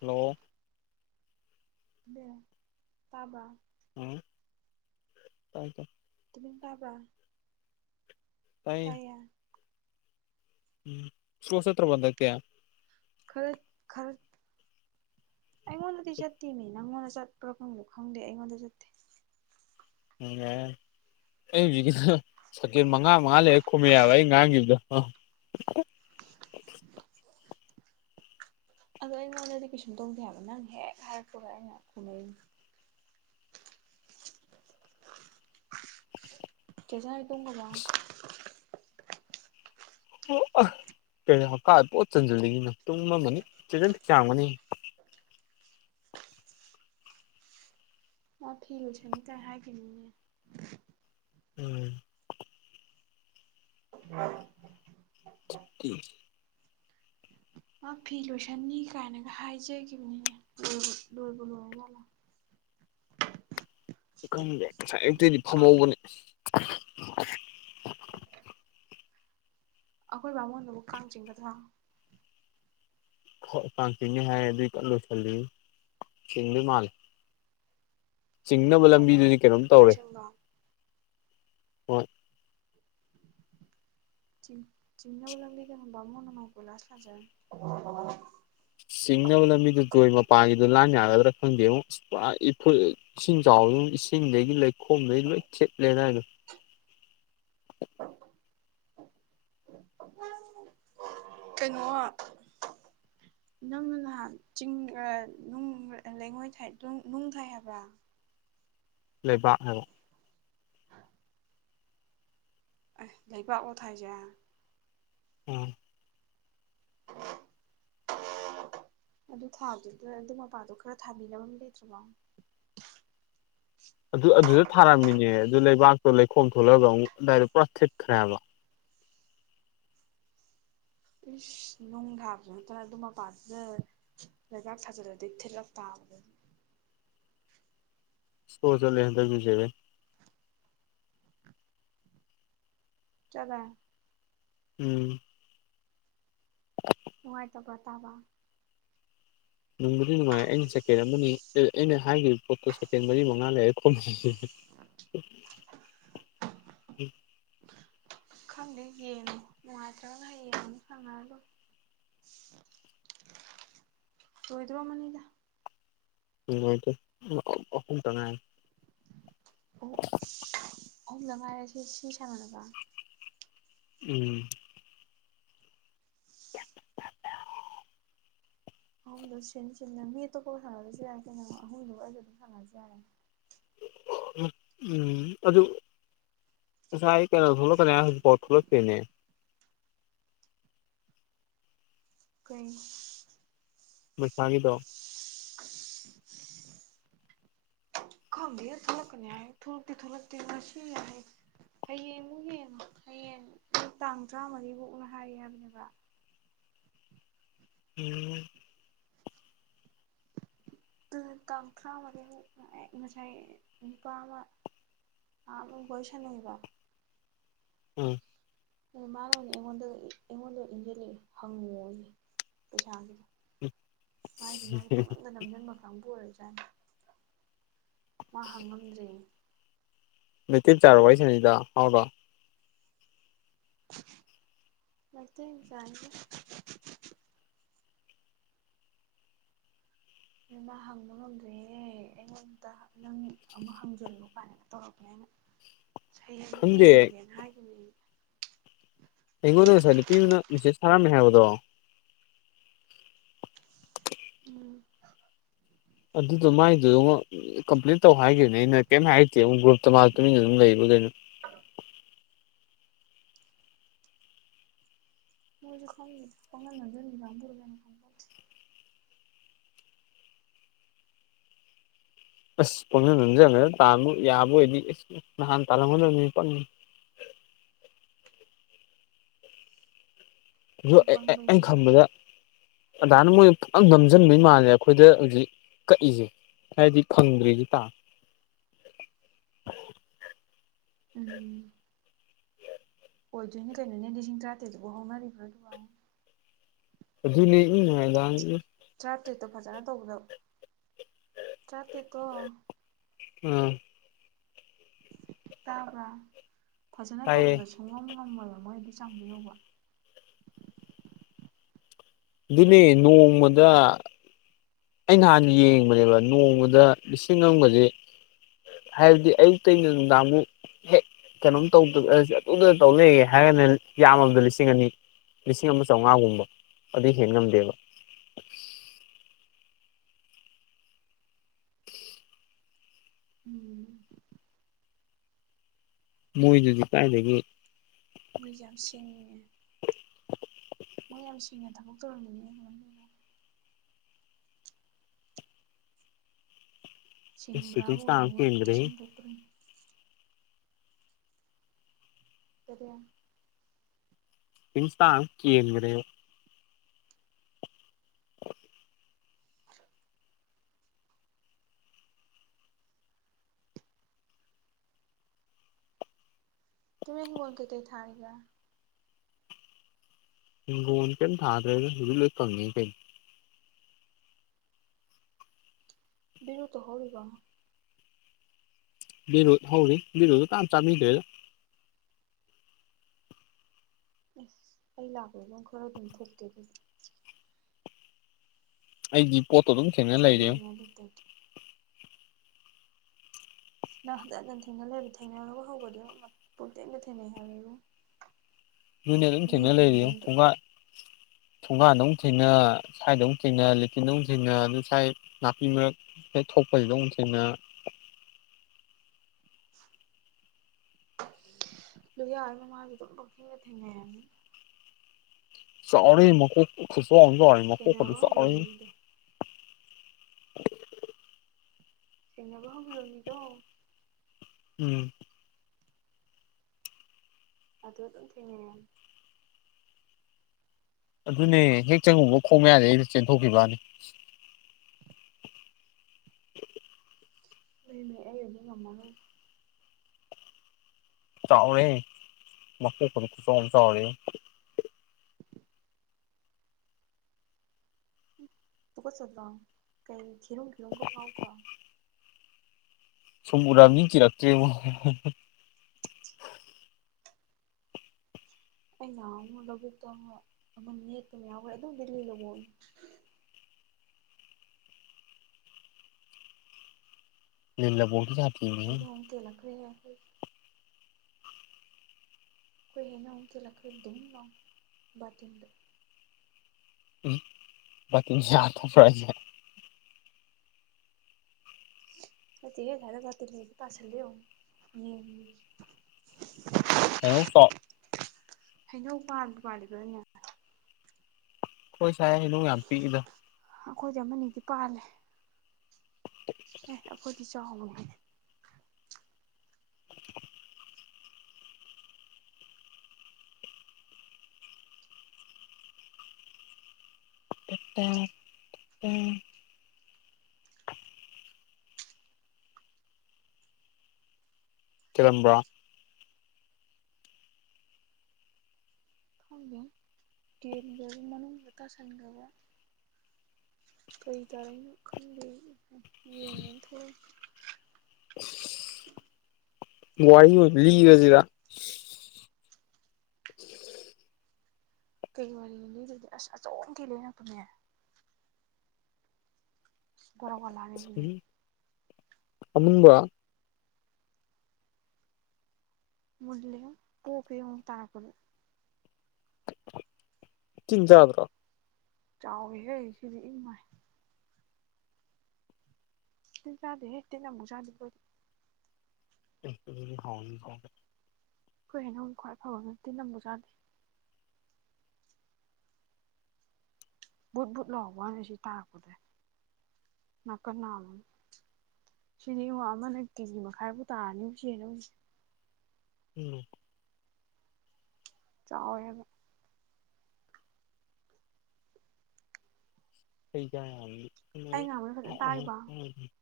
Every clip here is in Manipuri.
ꯍꯜꯂꯣ ꯇꯥꯕꯔꯣ ꯎꯝ ꯇꯥꯏ ꯇꯥꯢ ꯇꯃꯤ ꯄꯕ [inaudible] ꯇꯥꯏ ꯇꯥꯏꯌꯦ ꯢꯁꯂꯣ ꯆꯠꯇꯔꯕ ꯍꯥꯟꯗꯥꯛꯇꯤ ꯈꯔ ꯈꯔ ꯑꯩꯉꯣꯟꯗꯗꯤ ꯆꯠꯇꯦꯃꯦ ꯅꯪꯉꯣꯟꯗ ꯆꯠꯄ꯭ꯔꯥ ꯈꯪꯗꯦ ꯑꯩꯉꯣꯟꯗ ꯆꯠꯇꯦ ꯎꯝ ꯌꯥꯔꯦ ꯌꯥꯔꯦ ꯑꯩ ꯍꯧꯖꯤꯛꯀꯤꯗꯣ ꯁꯦꯀꯦꯟ ꯃꯉꯥ ꯃꯉꯥ ꯂꯩꯔ ꯈꯨꯝꯃꯦ ꯌꯥꯕ ꯑꯩ ꯉꯥꯡꯈꯤꯕꯗꯣ ꯑꯗꯣ ꯑꯩꯉꯣꯟꯗꯗꯤ ꯀꯩꯁꯨꯝ ꯇꯧꯗꯦ ꯍꯥꯏꯕ ꯅꯪ ꯍꯦꯛ ꯍꯥꯏꯔꯛꯄꯒ ꯑꯩꯅ ꯈꯨꯝꯃꯛꯢꯁꯤꯅꯤ ꯆꯦꯆꯥ ꯍꯣꯢ ꯇꯨꯝꯒꯔꯕ ꯑꯣ ꯑ ꯀꯩꯅꯣ ꯍꯥꯀꯥꯝ ꯄꯨꯡꯆꯟ ꯆꯟꯖꯟꯅꯤꯡꯉꯤꯖꯤꯅ ꯇꯨꯝꯃꯝꯃꯅꯤ ꯆꯦꯟꯖꯟ ꯌꯥꯔꯝꯒꯅꯤ ꯃꯥ ꯐꯤ ꯂꯣꯏꯁꯟꯅꯤ ꯀꯥꯏ ꯍꯥꯏꯒꯤꯕꯅꯤꯅꯦ ꯎꯝ [unintelligible] [unintelligible] ꯃꯥ ꯐꯤ ꯂꯣꯏꯁꯟꯅꯤ ꯀꯥꯏꯅꯒ ꯍꯥꯏꯖꯒꯤꯕꯤꯅꯤꯅꯦ ꯂꯣꯏꯕꯨ ꯂꯣꯏꯕꯨ ꯂꯣꯏꯔꯖꯠꯂ ꯈꯪꯗꯦ ꯉꯁꯥꯏ ꯑꯌꯨꯛꯇꯩꯗꯤ ꯀꯥꯡ ꯐꯝꯍꯧꯕꯅꯤ ꯑꯩꯈꯣꯏ ꯕꯥꯃꯣꯟꯗꯨꯕꯨ ꯀꯥꯡ ꯆꯤꯡꯒꯗ꯭ꯔꯥ ꯍꯣꯏ ꯀꯥꯡ ꯆꯤꯡꯅꯤ ꯍꯥꯏꯌꯦ ꯑꯗꯨꯏ ꯀꯟ ꯂꯣꯏꯁꯜꯂꯤ ꯆꯤꯡꯗꯣꯏ ꯃꯥꯜꯂꯦ ꯆꯤꯡꯅꯕ ꯕꯥꯃꯣꯟ ꯂꯝꯕꯤꯗꯨꯗꯤ ꯀꯩꯅꯣꯝ ꯇꯧꯔꯦ ꯂꯥꯏꯁꯪꯗꯣ ꯍꯣꯏ [inaudible] ꯆꯤꯡ ꯆꯤꯡꯅꯕ ꯂꯝꯕꯤꯗꯨꯅ ꯕꯥꯃꯣꯟꯅ ꯃꯥꯏꯅ ꯀꯣꯏꯂꯥꯁ ꯊꯥꯖꯔꯅꯤ ꯆꯤꯡꯅꯕ ꯂꯝꯕꯤꯗꯨ ꯖꯣꯏ ꯃꯄꯥꯒꯤꯗꯨ ꯂꯥꯟ ꯌꯥꯒꯗ꯭ꯔꯥ ꯈꯪꯗꯦꯉꯣ ꯄꯨꯔꯥ ꯏꯐꯨꯔꯤꯠ ꯏꯁꯤꯡ ꯆꯥꯎꯕꯗꯨꯝ ꯏꯁꯤꯡꯗꯒꯤ ꯂꯩꯈꯣꯝꯗꯒꯤ ꯂꯣꯏ ꯊꯤꯠꯂꯦ ꯑꯗꯥꯏꯗꯣ ꯀꯩꯅꯣ ꯅꯪꯅ ꯅꯍꯥꯟ ꯆꯤꯡ ꯑ ꯅꯨꯡ ꯂꯩꯉꯣꯏ ꯊꯥꯏ ꯅꯨꯡ ꯊꯥꯏ ꯍꯥꯏꯕꯥ ꯂꯩꯕꯥꯛ ꯍꯥꯏꯕ ꯍ ꯑꯩ ꯂꯩꯕꯥꯛꯂꯣ ꯊꯥꯏꯖꯦ ꯎꯝ [unintelligible] ꯑꯗꯨ ꯊꯥꯕꯗꯨꯗ ꯑꯗꯨ ꯃꯄꯥꯗꯣ ꯈꯔ ꯊꯥꯕꯤꯅꯕ ꯃꯤ ꯂꯩꯇ꯭ꯔꯕꯣ ꯑꯗꯨ ꯑꯗꯨꯗ ꯊꯥꯔꯝꯃꯤꯅꯦ ꯑꯗꯨ ꯂꯩꯕꯥꯛꯇꯣ ꯂꯩꯈꯣꯝ ꯊꯣꯛꯂꯛꯑꯒ ꯑꯃꯨꯛ ꯑꯗꯥꯏꯗꯣ ꯄꯨꯔꯥ ꯊꯤꯠꯈ꯭ꯔꯦ ꯍꯥꯏꯕ ꯏꯁ ꯅꯨꯡ ꯊꯥꯕꯖꯨ ꯅꯠꯇꯅ ꯑꯗꯨ ꯃꯄꯥꯗꯨꯗ ꯂꯩꯕꯥꯛ ꯊꯥꯖꯤꯜꯂꯗꯤ ꯊꯤꯜꯂꯛꯇꯥꯕꯅꯤ ꯁ꯭ꯂꯣ ꯆꯠꯂꯦ ꯍꯟꯗꯛꯀꯤꯖꯦ ꯏꯕꯦ ꯆꯠꯂꯦ ꯎꯝ ꯅꯨꯡꯉꯥꯏꯇꯕ꯭ꯔꯥ ꯇꯥꯕ ꯅꯨꯡꯕꯨꯗꯤ ꯅꯨꯡꯉꯥꯏ ꯑꯩꯅ ꯁꯦꯀꯦꯟ ꯑꯃꯅꯤ ꯑꯩꯅ ꯍꯥꯏꯒꯤꯕ ꯄꯣꯠꯇꯣ ꯁꯦꯀꯦꯟ ꯃꯔꯤ ꯃꯉꯥ ꯂꯩꯔꯒꯥ ꯈꯨꯝꯃꯛꯑꯦꯁꯤꯗꯤ [unintelligible] ꯈꯪꯗꯦ ꯌꯦꯡꯉꯣ ꯅꯨꯡꯉꯥꯏꯇ꯭ꯔꯒꯅ ꯍꯌꯦꯡ ꯑꯃꯨꯛ ꯁꯥꯅꯔ ꯂꯣꯏ ꯂꯣꯏꯗꯣꯔꯝꯃꯅꯤꯗ ꯂꯣꯏꯗꯧꯔꯦ ꯑꯍꯨꯝ ꯑꯍꯨꯝꯇꯪ ꯉꯥꯏꯔꯦ ꯑꯣ ꯑꯍꯨꯝꯗꯪ ꯉꯥꯏꯔꯦ ꯁꯤ ꯁꯤ ꯁꯥꯟꯅꯔꯒ ꯎꯝ ꯑꯍꯨꯝꯗꯣ ꯁꯤꯟ ꯁꯤꯟꯗꯅ ꯃꯤ ꯑꯇꯣꯞꯄꯒ ꯁꯟꯅꯥꯕꯖꯨ ꯌꯥꯏ ꯀꯩꯅꯣ ꯑꯍꯨꯝꯗꯨꯒ ꯑꯩꯒꯥ ꯑꯗꯨꯝ ꯁꯥꯅꯔꯁꯨ ꯌꯥꯔꯦ ꯎꯝ ꯑꯗꯨ ꯉꯁꯥꯏ ꯀꯩꯩꯅꯣ ꯊꯣꯛꯂꯛ ꯊꯣꯛꯂꯛꯀꯅꯤ ꯍꯥꯏꯔꯒ ꯍꯧꯖꯤꯛꯐꯥꯎ ꯊꯣꯛꯂꯛꯇꯦꯅꯦ ꯀꯩ ꯃꯨꯠꯄꯥꯒꯤꯗꯣ [unintelligible] ꯈꯪꯗꯦ ꯊꯣꯛꯂꯛꯀꯅꯤ ꯍꯥꯏ ꯊꯣꯛꯂꯛꯇꯤ ꯊꯣꯛꯂꯛꯇꯦ ꯉꯁꯤ ꯍꯌꯦꯡ ꯍꯌꯦꯡꯃꯨꯛ ꯌꯦꯡꯉꯣ ꯍꯌꯦꯡ ꯇꯥꯡ ꯇꯔꯥꯃꯔꯤꯕꯨꯛꯅ ꯍꯥꯏ ꯍꯥꯏꯕꯅꯦꯕ ꯎꯝ ꯑꯗꯨꯅꯦ ꯇꯥꯡ ꯇꯔꯥꯃꯔꯤꯃꯨꯛ ꯉꯁꯥꯏ ꯅꯨꯄꯥ ꯑꯃ ꯥ ꯅꯍꯥꯟꯃꯨꯛ ꯋꯥꯔꯤ ꯁꯥꯟꯅꯩꯕꯥ ꯎꯝ ꯃꯥꯅ ꯑꯣꯏꯅꯥ ꯑꯩꯉꯣꯟꯗꯒ ꯑꯩꯉꯣꯟꯗ ꯏꯟꯖꯤꯜꯂꯛꯑꯦ ꯍꯪꯉꯣꯌꯦ ꯄꯩꯁꯥꯒꯤꯗꯣ ꯃꯥꯏꯖꯨ ꯃꯥꯏꯖꯨ ꯄꯡꯅꯝꯗ ꯅꯝꯖꯟꯕ ꯀꯥꯡꯕꯨ ꯑꯣꯏꯖꯥꯠꯅꯤ ꯃꯥ ꯍꯪꯉꯝꯗ꯭ꯔꯦ ꯃꯩꯇꯦꯌꯝꯆꯥꯔꯣ ꯋꯥꯔꯤ ꯁꯥꯅꯩꯗꯣ ꯍꯥꯎꯔꯣ ꯃꯩꯇꯩ ꯃꯆꯥꯅꯤꯗ ꯑꯗꯨ ꯃꯥ ꯍꯪꯕ ꯉꯝꯗ꯭ꯔꯦꯌꯦ ꯑꯩꯉꯣꯟꯗ ꯅꯪ ꯑꯃꯨꯛ ꯍꯪꯖꯜꯂꯨ ꯀꯥꯏꯅꯒ ꯇꯧꯔꯛꯄꯅꯦ ꯑꯩꯅ [unintelligible] ꯁꯌꯦꯡ ꯈꯪꯗꯦ ꯌꯦꯡꯉꯒꯦꯅ ꯍꯥꯏꯈꯤꯕꯅꯦ ꯑꯩ ꯑꯩꯉꯣꯟꯗ ꯉꯁꯥꯏ ꯅꯨꯄꯤ ꯑꯃꯅ ꯃꯦꯁꯦꯁ ꯊꯥꯔꯝꯃꯦ ꯍꯥꯏꯕꯗꯣ ꯎꯝ ꯑꯗꯨꯗꯣ ꯃꯥꯏꯗꯨ ꯑꯃ ꯀꯝꯄ꯭ꯂꯤꯠ ꯇꯧ ꯍꯥꯏꯈꯤꯕꯅꯦ ꯑꯩꯅ ꯀꯩꯝꯇ ꯍꯥꯏꯇꯦ ꯑꯃꯨꯛ ꯒ꯭ꯔꯨꯞꯇ ꯃꯥ ꯇꯨꯃꯤꯟꯅ ꯑꯗꯨꯝ ꯂꯩꯕ꯭ꯔ ꯀꯩꯅꯣ ꯃꯣꯏꯁꯨ ꯈꯪꯗꯦꯗꯥ ꯄꯪꯅꯝ ꯅꯝꯖꯟꯕꯤ ꯀꯥꯡꯕꯨꯔ ꯀꯩꯅꯣ ꯈꯪꯄꯣꯠꯇꯦ ꯑꯁ ꯄꯪꯅꯝ ꯅꯝꯖꯟꯅꯔ ꯇꯥꯟꯕ ꯌꯥꯕ ꯑꯣꯏꯗꯤ ꯑꯁ ꯅꯍꯥꯟ ꯇꯥꯂꯝꯒꯗꯕꯅꯤ ꯄꯪꯉꯦ ꯑꯗꯨ ꯑꯩꯈꯣꯏ ꯑꯦ ꯑꯦ ꯑꯩꯅ ꯄꯪꯕꯩꯅꯤꯗꯅ ꯈꯟꯕꯗ ꯑꯗꯥꯏꯅ ꯃꯣꯏꯅ ꯄꯨꯡꯅꯝ ꯅꯝꯖꯤꯟꯕꯩ ꯃꯥꯜꯂꯦ ꯑꯩꯈꯣꯏꯗ ꯍꯧꯖꯤꯛ ꯀꯛꯏꯁꯦ ꯍꯥꯏꯗꯤ ꯄꯪꯗ꯭ꯔꯤꯁꯤꯇꯥ ꯎꯝ ꯑꯣꯏꯗꯣꯏꯅꯦ ꯀꯩꯅꯣꯅꯦ ꯂꯤꯁꯤꯡ ꯇꯔꯥꯇꯔꯦꯠꯇꯨꯕꯨ ꯍꯧꯅꯔꯤꯕ꯭ꯔꯥ ꯑꯗꯨꯕꯨ [unintelligible] ꯇꯔꯥꯇꯔꯦꯠꯇꯣ ꯐꯖꯅ ꯇꯧꯕꯥꯗ ꯇꯔꯥꯇꯔꯦꯠꯇꯣ ꯎꯝ ꯇꯥꯕ꯭ꯔꯥ ꯐꯖꯅ ꯇꯥꯏꯌꯦ ꯇꯧꯕꯗ ꯁꯨꯡꯉꯝ ꯉꯝꯃꯣꯏꯕ ꯃꯣꯏ ꯑꯗꯨ ꯆꯥꯡꯗꯣ ꯌꯧꯕ ꯑꯗꯨꯅꯦ ꯅꯣꯡꯃꯗ ꯑꯩ ꯅꯍꯥꯟ ꯌꯦꯡꯕꯅꯦꯕ ꯅꯣꯡꯃꯗ ꯂꯤꯁꯤꯡ ꯑꯃꯒꯁꯦ ꯍꯥꯏꯕꯗꯤ ꯑꯌꯨꯛꯇꯩꯅ ꯅꯨꯡꯗꯥꯡꯃꯨꯛ ꯍꯦꯛ ꯀꯩꯅꯣꯝ ꯇꯧꯗ ꯑꯩꯁ ꯑꯗꯨꯗ ꯇꯧ ꯂꯩꯌꯦ ꯍꯥꯏꯔꯒꯅ ꯌꯥꯝꯃꯕꯗ ꯂꯤꯁꯤꯡ ꯑꯅꯤ ꯂꯤꯁꯤꯡ ꯑꯃ ꯆꯥꯝꯃꯉꯥꯒꯨꯝꯕ ꯑꯗꯨ ꯍꯦꯟ ꯉꯝꯗꯦꯕ ꯎꯝ ꯃꯣꯏꯗꯨꯗꯤ ꯀꯥꯏꯗꯒꯤ ꯃꯣꯏꯁꯦ ꯌꯥꯝ ꯁꯤꯡꯉꯦ ꯃꯣꯏ ꯌꯥꯝ ꯁꯤꯡꯅ ꯊꯕꯛ ꯇꯧꯔꯝꯃꯤꯅꯦ ꯃꯣꯏ ꯑꯁ ꯁꯨꯇꯤꯡ ꯁꯤꯟꯕ꯭ꯔꯥꯕꯣ ꯏꯁꯇꯥꯔ ꯑꯃ ꯍꯧꯖꯤꯛ ꯀꯦꯟꯈ꯭ꯔꯦꯍꯦ ꯇꯁꯦꯡ ꯇꯣꯛꯇꯔꯤꯝ [unintelligible] [unintelligible] ꯀꯦꯟꯒꯔꯦꯕ ꯑꯣ [inaudible] ꯇꯨꯃꯤ ꯍꯤꯡꯒꯣꯜ ꯀꯩꯀꯩ ꯊꯥꯔꯤꯒꯦ ꯍꯤꯡꯒꯣꯟ ꯀꯦꯝ ꯊꯥꯗ꯭ꯔꯦꯗ ꯍꯧꯖꯤꯛ ꯂꯣꯏ ꯀꯪꯉꯦ ꯀꯩꯅ ꯕꯤꯔꯨꯇꯣ ꯍꯣꯠꯂꯤꯕꯣ ꯕꯤꯔꯨꯠ ꯍꯧꯔꯤ ꯕꯤꯔꯨꯗꯨ ꯀꯅꯥꯝ ꯆꯥꯕꯤꯗ꯭ꯔꯦꯗ ꯑꯦꯁ ꯑꯩ ꯂꯥꯛꯄꯗ ꯑꯗꯨ ꯈꯔ ꯑꯗꯨꯝ ꯊꯣꯛꯀꯦ ꯑꯗꯨꯗꯤ ꯑꯩꯗꯤ ꯄꯣꯠꯇꯣ ꯑꯗꯨꯝ ꯊꯦꯡꯅ ꯂꯩꯔꯦ ꯑꯗꯨ ꯇ ꯅꯪ ꯍꯟꯖꯟꯖꯟ ꯊꯦꯡꯅ ꯂꯩꯔꯕ ꯊꯦꯡꯅꯔꯒ ꯍꯧꯒꯗꯤ ꯄꯨꯨꯡ ꯊꯦꯡꯗ ꯊꯦꯡꯅꯩ ꯍꯥꯏꯕꯅꯦ ꯏꯕꯨꯉꯣ ꯗꯨꯅꯦ ꯑꯗꯨꯝ ꯊꯦꯡꯅ ꯂꯩꯔꯤ ꯊꯣꯡꯒꯥꯟ ꯊꯨꯡꯒꯥꯟꯗ ꯑꯃꯨꯛ ꯊꯦꯡꯅ ꯁ꯭ꯋꯥꯏꯗ ꯑꯃꯨꯛ ꯊꯦꯡꯅ ꯂꯤꯇꯤꯟꯗ ꯑꯃꯨꯛ ꯊꯦꯡꯅ ꯑꯗꯨ ꯁꯥꯏ ꯅꯥꯄꯤꯃꯔꯛ ꯍꯦꯛ ꯊꯣꯛꯄꯁꯤꯗ ꯑꯃꯨꯛ ꯊꯦꯡꯅ ꯂꯨꯌꯥ ꯍꯣꯏ ꯃꯃꯥꯡꯒꯤꯗꯣ ꯄꯪꯊꯦꯡꯗ ꯊꯦꯡꯅꯩ ꯍꯥꯏꯕꯅꯦ ꯆꯥꯎꯔꯦ ꯃꯀꯣꯛ ꯈꯨꯆꯥꯎ ꯑꯃ ꯆꯥꯎꯔꯦ ꯃꯀꯣꯛꯀꯗꯣ ꯊꯦꯡꯅꯕ ꯍꯧꯈꯤꯕ ꯆꯥꯎꯔꯦ ꯃꯤꯗꯣ ꯊꯦꯡꯅꯦꯕ ꯍꯧꯈ꯭ꯔꯕ ꯃꯤꯗꯣ ꯎꯝ ꯑꯗꯨ ꯑꯗꯨꯝ ꯊꯦꯡꯅꯩ ꯍꯥꯏꯝ ꯑꯗꯨꯅꯦ ꯍꯦꯛ ꯆꯪꯉꯨꯕ ꯈꯣꯡ ꯃꯌꯥꯗꯩ ꯑꯩꯩꯅ ꯆꯦꯟꯊꯣꯛꯈꯤꯕꯅꯤ ꯂꯩꯅꯦ ꯑꯩ ꯑꯗꯨꯗꯤ ꯉꯝꯃꯒꯣꯏ ꯆꯥꯎꯔꯦ ꯃꯩ ꯐ ꯈꯨ ꯆꯥꯎꯣꯡ ꯑꯃ ꯆꯥꯎꯔꯦ ꯇ ꯀ ꯆꯗ꯭ꯔ ꯀꯥꯏ ꯈꯦꯔ ꯈꯦꯔꯨ ꯀ ꯄꯥꯎ ꯇ ꯁꯃꯨꯔꯥꯝꯅꯤ ꯀ ꯔꯇ꯭ꯔꯔꯤꯕ ꯑꯩ ꯌꯥꯉꯨ ꯂꯧꯕꯨꯛꯇ ꯑꯃ ꯅꯦꯄꯅ ꯌꯥꯎꯈꯦ ꯑꯗꯨꯝ ꯗꯤꯜꯂꯤ ꯂꯧꯕꯣꯛ [inaudible] ꯑꯩꯌꯡ ꯑꯃꯨꯛ ꯀꯂꯛꯈ꯭ꯔꯦ ꯌꯥ ꯑꯩꯣꯏ ꯍꯅ ꯀ ꯂꯛꯔꯤ ꯗꯕ ꯇꯗ ꯎꯝ ꯌꯥ ꯊ꯭ꯔꯦ ꯍ ꯊꯤ ꯈꯔ ꯔꯇ ꯂꯩ ꯇꯥꯁ ꯂꯩꯝ [unintelligible] ꯍꯩꯅꯧ ꯄꯥꯂ ꯄꯥꯜꯂꯤꯗꯣꯏꯅꯦ ꯍꯣꯏ ꯁꯌꯦ ꯏ ꯌꯥꯝꯄꯤꯗ ꯑꯩꯈꯣꯏꯗꯤ ꯑꯃꯅꯤꯗꯤ ꯄꯥꯜꯂꯦ ꯑꯦ ꯑꯩꯈꯣꯏꯗꯤ ꯆꯥꯎꯥꯛꯍ [unintelligible] [unintelligible] ꯀꯤꯂꯝꯕ꯭ꯔꯥ ꯊꯦ ꯗꯔ ꯃꯅꯕ ꯇ ꯁꯥꯏꯒꯕ ꯀꯔꯤ ꯇꯔꯦꯅꯣ ꯈꯪꯗꯦ ꯌꯦꯡꯅꯦꯅ ꯊꯣꯛꯑ ꯋꯥꯔꯤ ꯑꯣꯏꯕꯤ ꯂꯤꯔꯁꯤꯗ [inaudible] ꯀꯩ ꯋꯥꯔꯤꯅꯤꯗꯨꯗꯤ ꯑꯁ ꯑꯆꯣꯝꯗꯤ ꯂꯩꯔꯛꯄꯅꯦ [unintelligible] ꯎꯝ ꯑꯃꯨꯡꯕ ꯎ ꯄꯣꯀ ꯇꯥꯀꯣ ꯆꯤꯟꯖꯥꯗ꯭ꯔꯣ ꯆꯥꯎꯋꯤꯍꯦ ꯁꯤꯗꯤ ꯏꯃꯥꯏ ꯗꯦꯇꯗꯤꯅ ꯃꯨꯖꯥꯗꯕꯗꯤ ꯗꯤ ꯍꯥꯎ ꯐꯥꯎ ꯑꯩꯈꯣꯏ ꯍꯩꯅꯉ ꯈ꯭ꯋꯥꯏ ꯐꯕ ꯅꯠꯇꯦ ꯅꯝꯕꯁꯨꯖꯥꯗꯦ ꯕꯨꯠ ꯕꯨꯠ ꯂꯥꯛꯕ ꯍꯥꯏꯅꯁꯤ ꯇꯥꯔꯛꯄꯗ ꯅꯥꯀꯟ ꯅꯥꯍ ꯁꯤꯅꯦ ꯏꯨ ꯑꯃꯅ ꯀꯦꯖꯤ ꯃꯈꯥꯏꯐꯥꯎ ꯇꯥꯔꯅꯤꯕꯨ ꯆꯦꯅꯁꯦ ꯎꯝ ꯆꯥꯎꯋꯦꯕ ꯑꯩ ꯉꯥꯡꯕꯗꯣ ꯐꯖꯅ ꯇꯥꯔꯤꯕ [unintelligible]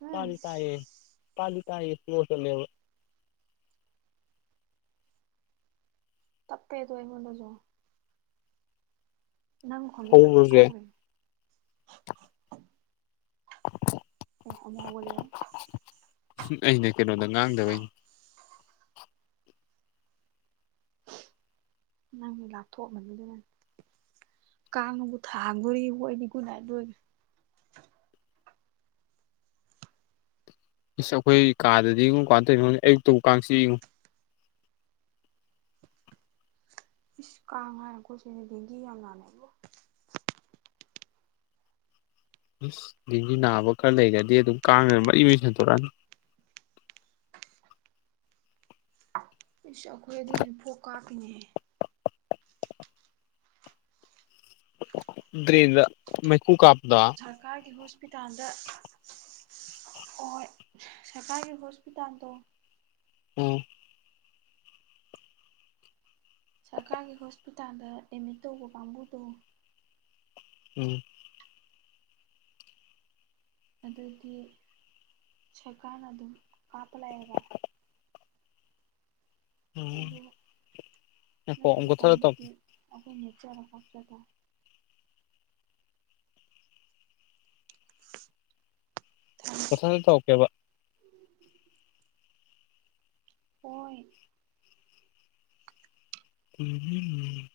ꯎꯝ ꯄꯥꯂꯤ ꯇꯥꯏꯌꯦ ꯄꯥꯂꯤ ꯇꯥꯏ ꯁꯣꯁ ꯂꯩꯕ ꯇꯄꯦꯗꯏ ꯃꯖ ꯅꯪ ꯈꯣꯟꯖꯦ ꯂꯣꯏ ꯍꯧꯕꯁꯦ ꯇꯞꯊꯈ꯭ꯔꯦ ꯑꯣ ꯑꯩ ꯑꯃꯒ ꯂꯩ ꯑꯩꯅ ꯀꯩꯅꯣꯗ ꯉꯥꯡꯗꯕꯩꯅꯤ ꯅꯪꯅꯦ ꯂꯥꯞꯊꯣꯛꯑꯝꯃꯅꯤꯗ ꯅꯪ ꯀꯥꯡꯅꯕꯨ ꯊꯥꯡꯈꯣꯔꯤ ꯍꯣꯏꯅꯤꯒꯨꯗꯥꯗꯣꯏ ꯏꯁ ꯑꯩꯈꯣꯏ ꯀꯥꯗꯗꯤꯡꯉꯨ ꯀꯥꯟꯧꯣꯏꯅꯣ ꯑꯌꯨꯛꯇꯕꯨ ꯀꯥꯡꯁꯤ ꯌꯦꯡꯉꯨ ꯏꯁ ꯀꯥꯡ ꯍꯥꯏꯔꯀꯣꯠꯁꯤꯗꯤ ꯚꯦꯡꯗꯤ ꯌꯥꯝ ꯂꯥꯟꯅꯩꯕꯣ ꯏꯁ ꯦꯡꯁꯨꯨ ꯅꯥꯕ ꯈꯔ ꯂꯩꯔꯗꯤ ꯑꯗꯨꯝ ꯀꯥꯡꯅ ꯑꯗꯨꯝ ꯃꯔꯔꯤ ꯂ ꯁꯟꯗꯣꯔꯛꯑꯅꯤ ꯑꯩꯁ ꯑꯩꯈꯣꯏ ꯑꯗꯤ ꯍꯧꯁꯨ ꯐꯣꯛ ꯀꯥꯇꯅꯦꯍꯦ ꯗ꯭ꯔꯦꯗ ꯃꯦꯛꯈꯨ ꯀꯥꯄꯗꯥ ꯁꯔꯀꯥꯔꯒꯤ ꯍꯣꯁꯄꯤꯇꯥꯜꯗ ꯍ ꯁꯔꯀꯥꯔꯒꯤ ꯍꯣꯁꯄꯤꯇꯥꯜꯗꯣ ꯎꯝ ꯁꯔꯀꯥꯔꯒꯤ ꯍꯣꯁꯄꯤꯇꯥꯜꯗ ꯑꯦꯗꯃꯤꯠ ꯇꯧꯕ ꯀꯥꯡꯕꯨꯗꯣ ꯎꯝ ꯑꯗꯨꯗꯤ ꯁꯔꯀꯥꯔꯅ ꯑꯗꯨꯝ ꯀꯥꯞꯄ ꯂꯥꯛꯑꯦꯕ ꯎꯝ ꯑꯗꯨ ꯉꯥꯏꯈꯣ ꯑꯃꯨꯛ ꯅꯠꯇꯕ ꯀꯛꯊꯠꯂ ꯇꯧꯔꯛꯀꯦ ꯀꯥꯡꯕꯨꯗꯤ ꯑꯩꯈꯣꯏꯅ ꯅ ꯍꯦꯛꯆꯔ ꯄꯣꯛꯆ ꯇꯔꯦ ꯊꯦꯡ ꯄꯊꯗ ꯇꯧꯔꯛꯀꯦꯕ ꯑꯣꯏꯣꯏ ꯎꯝ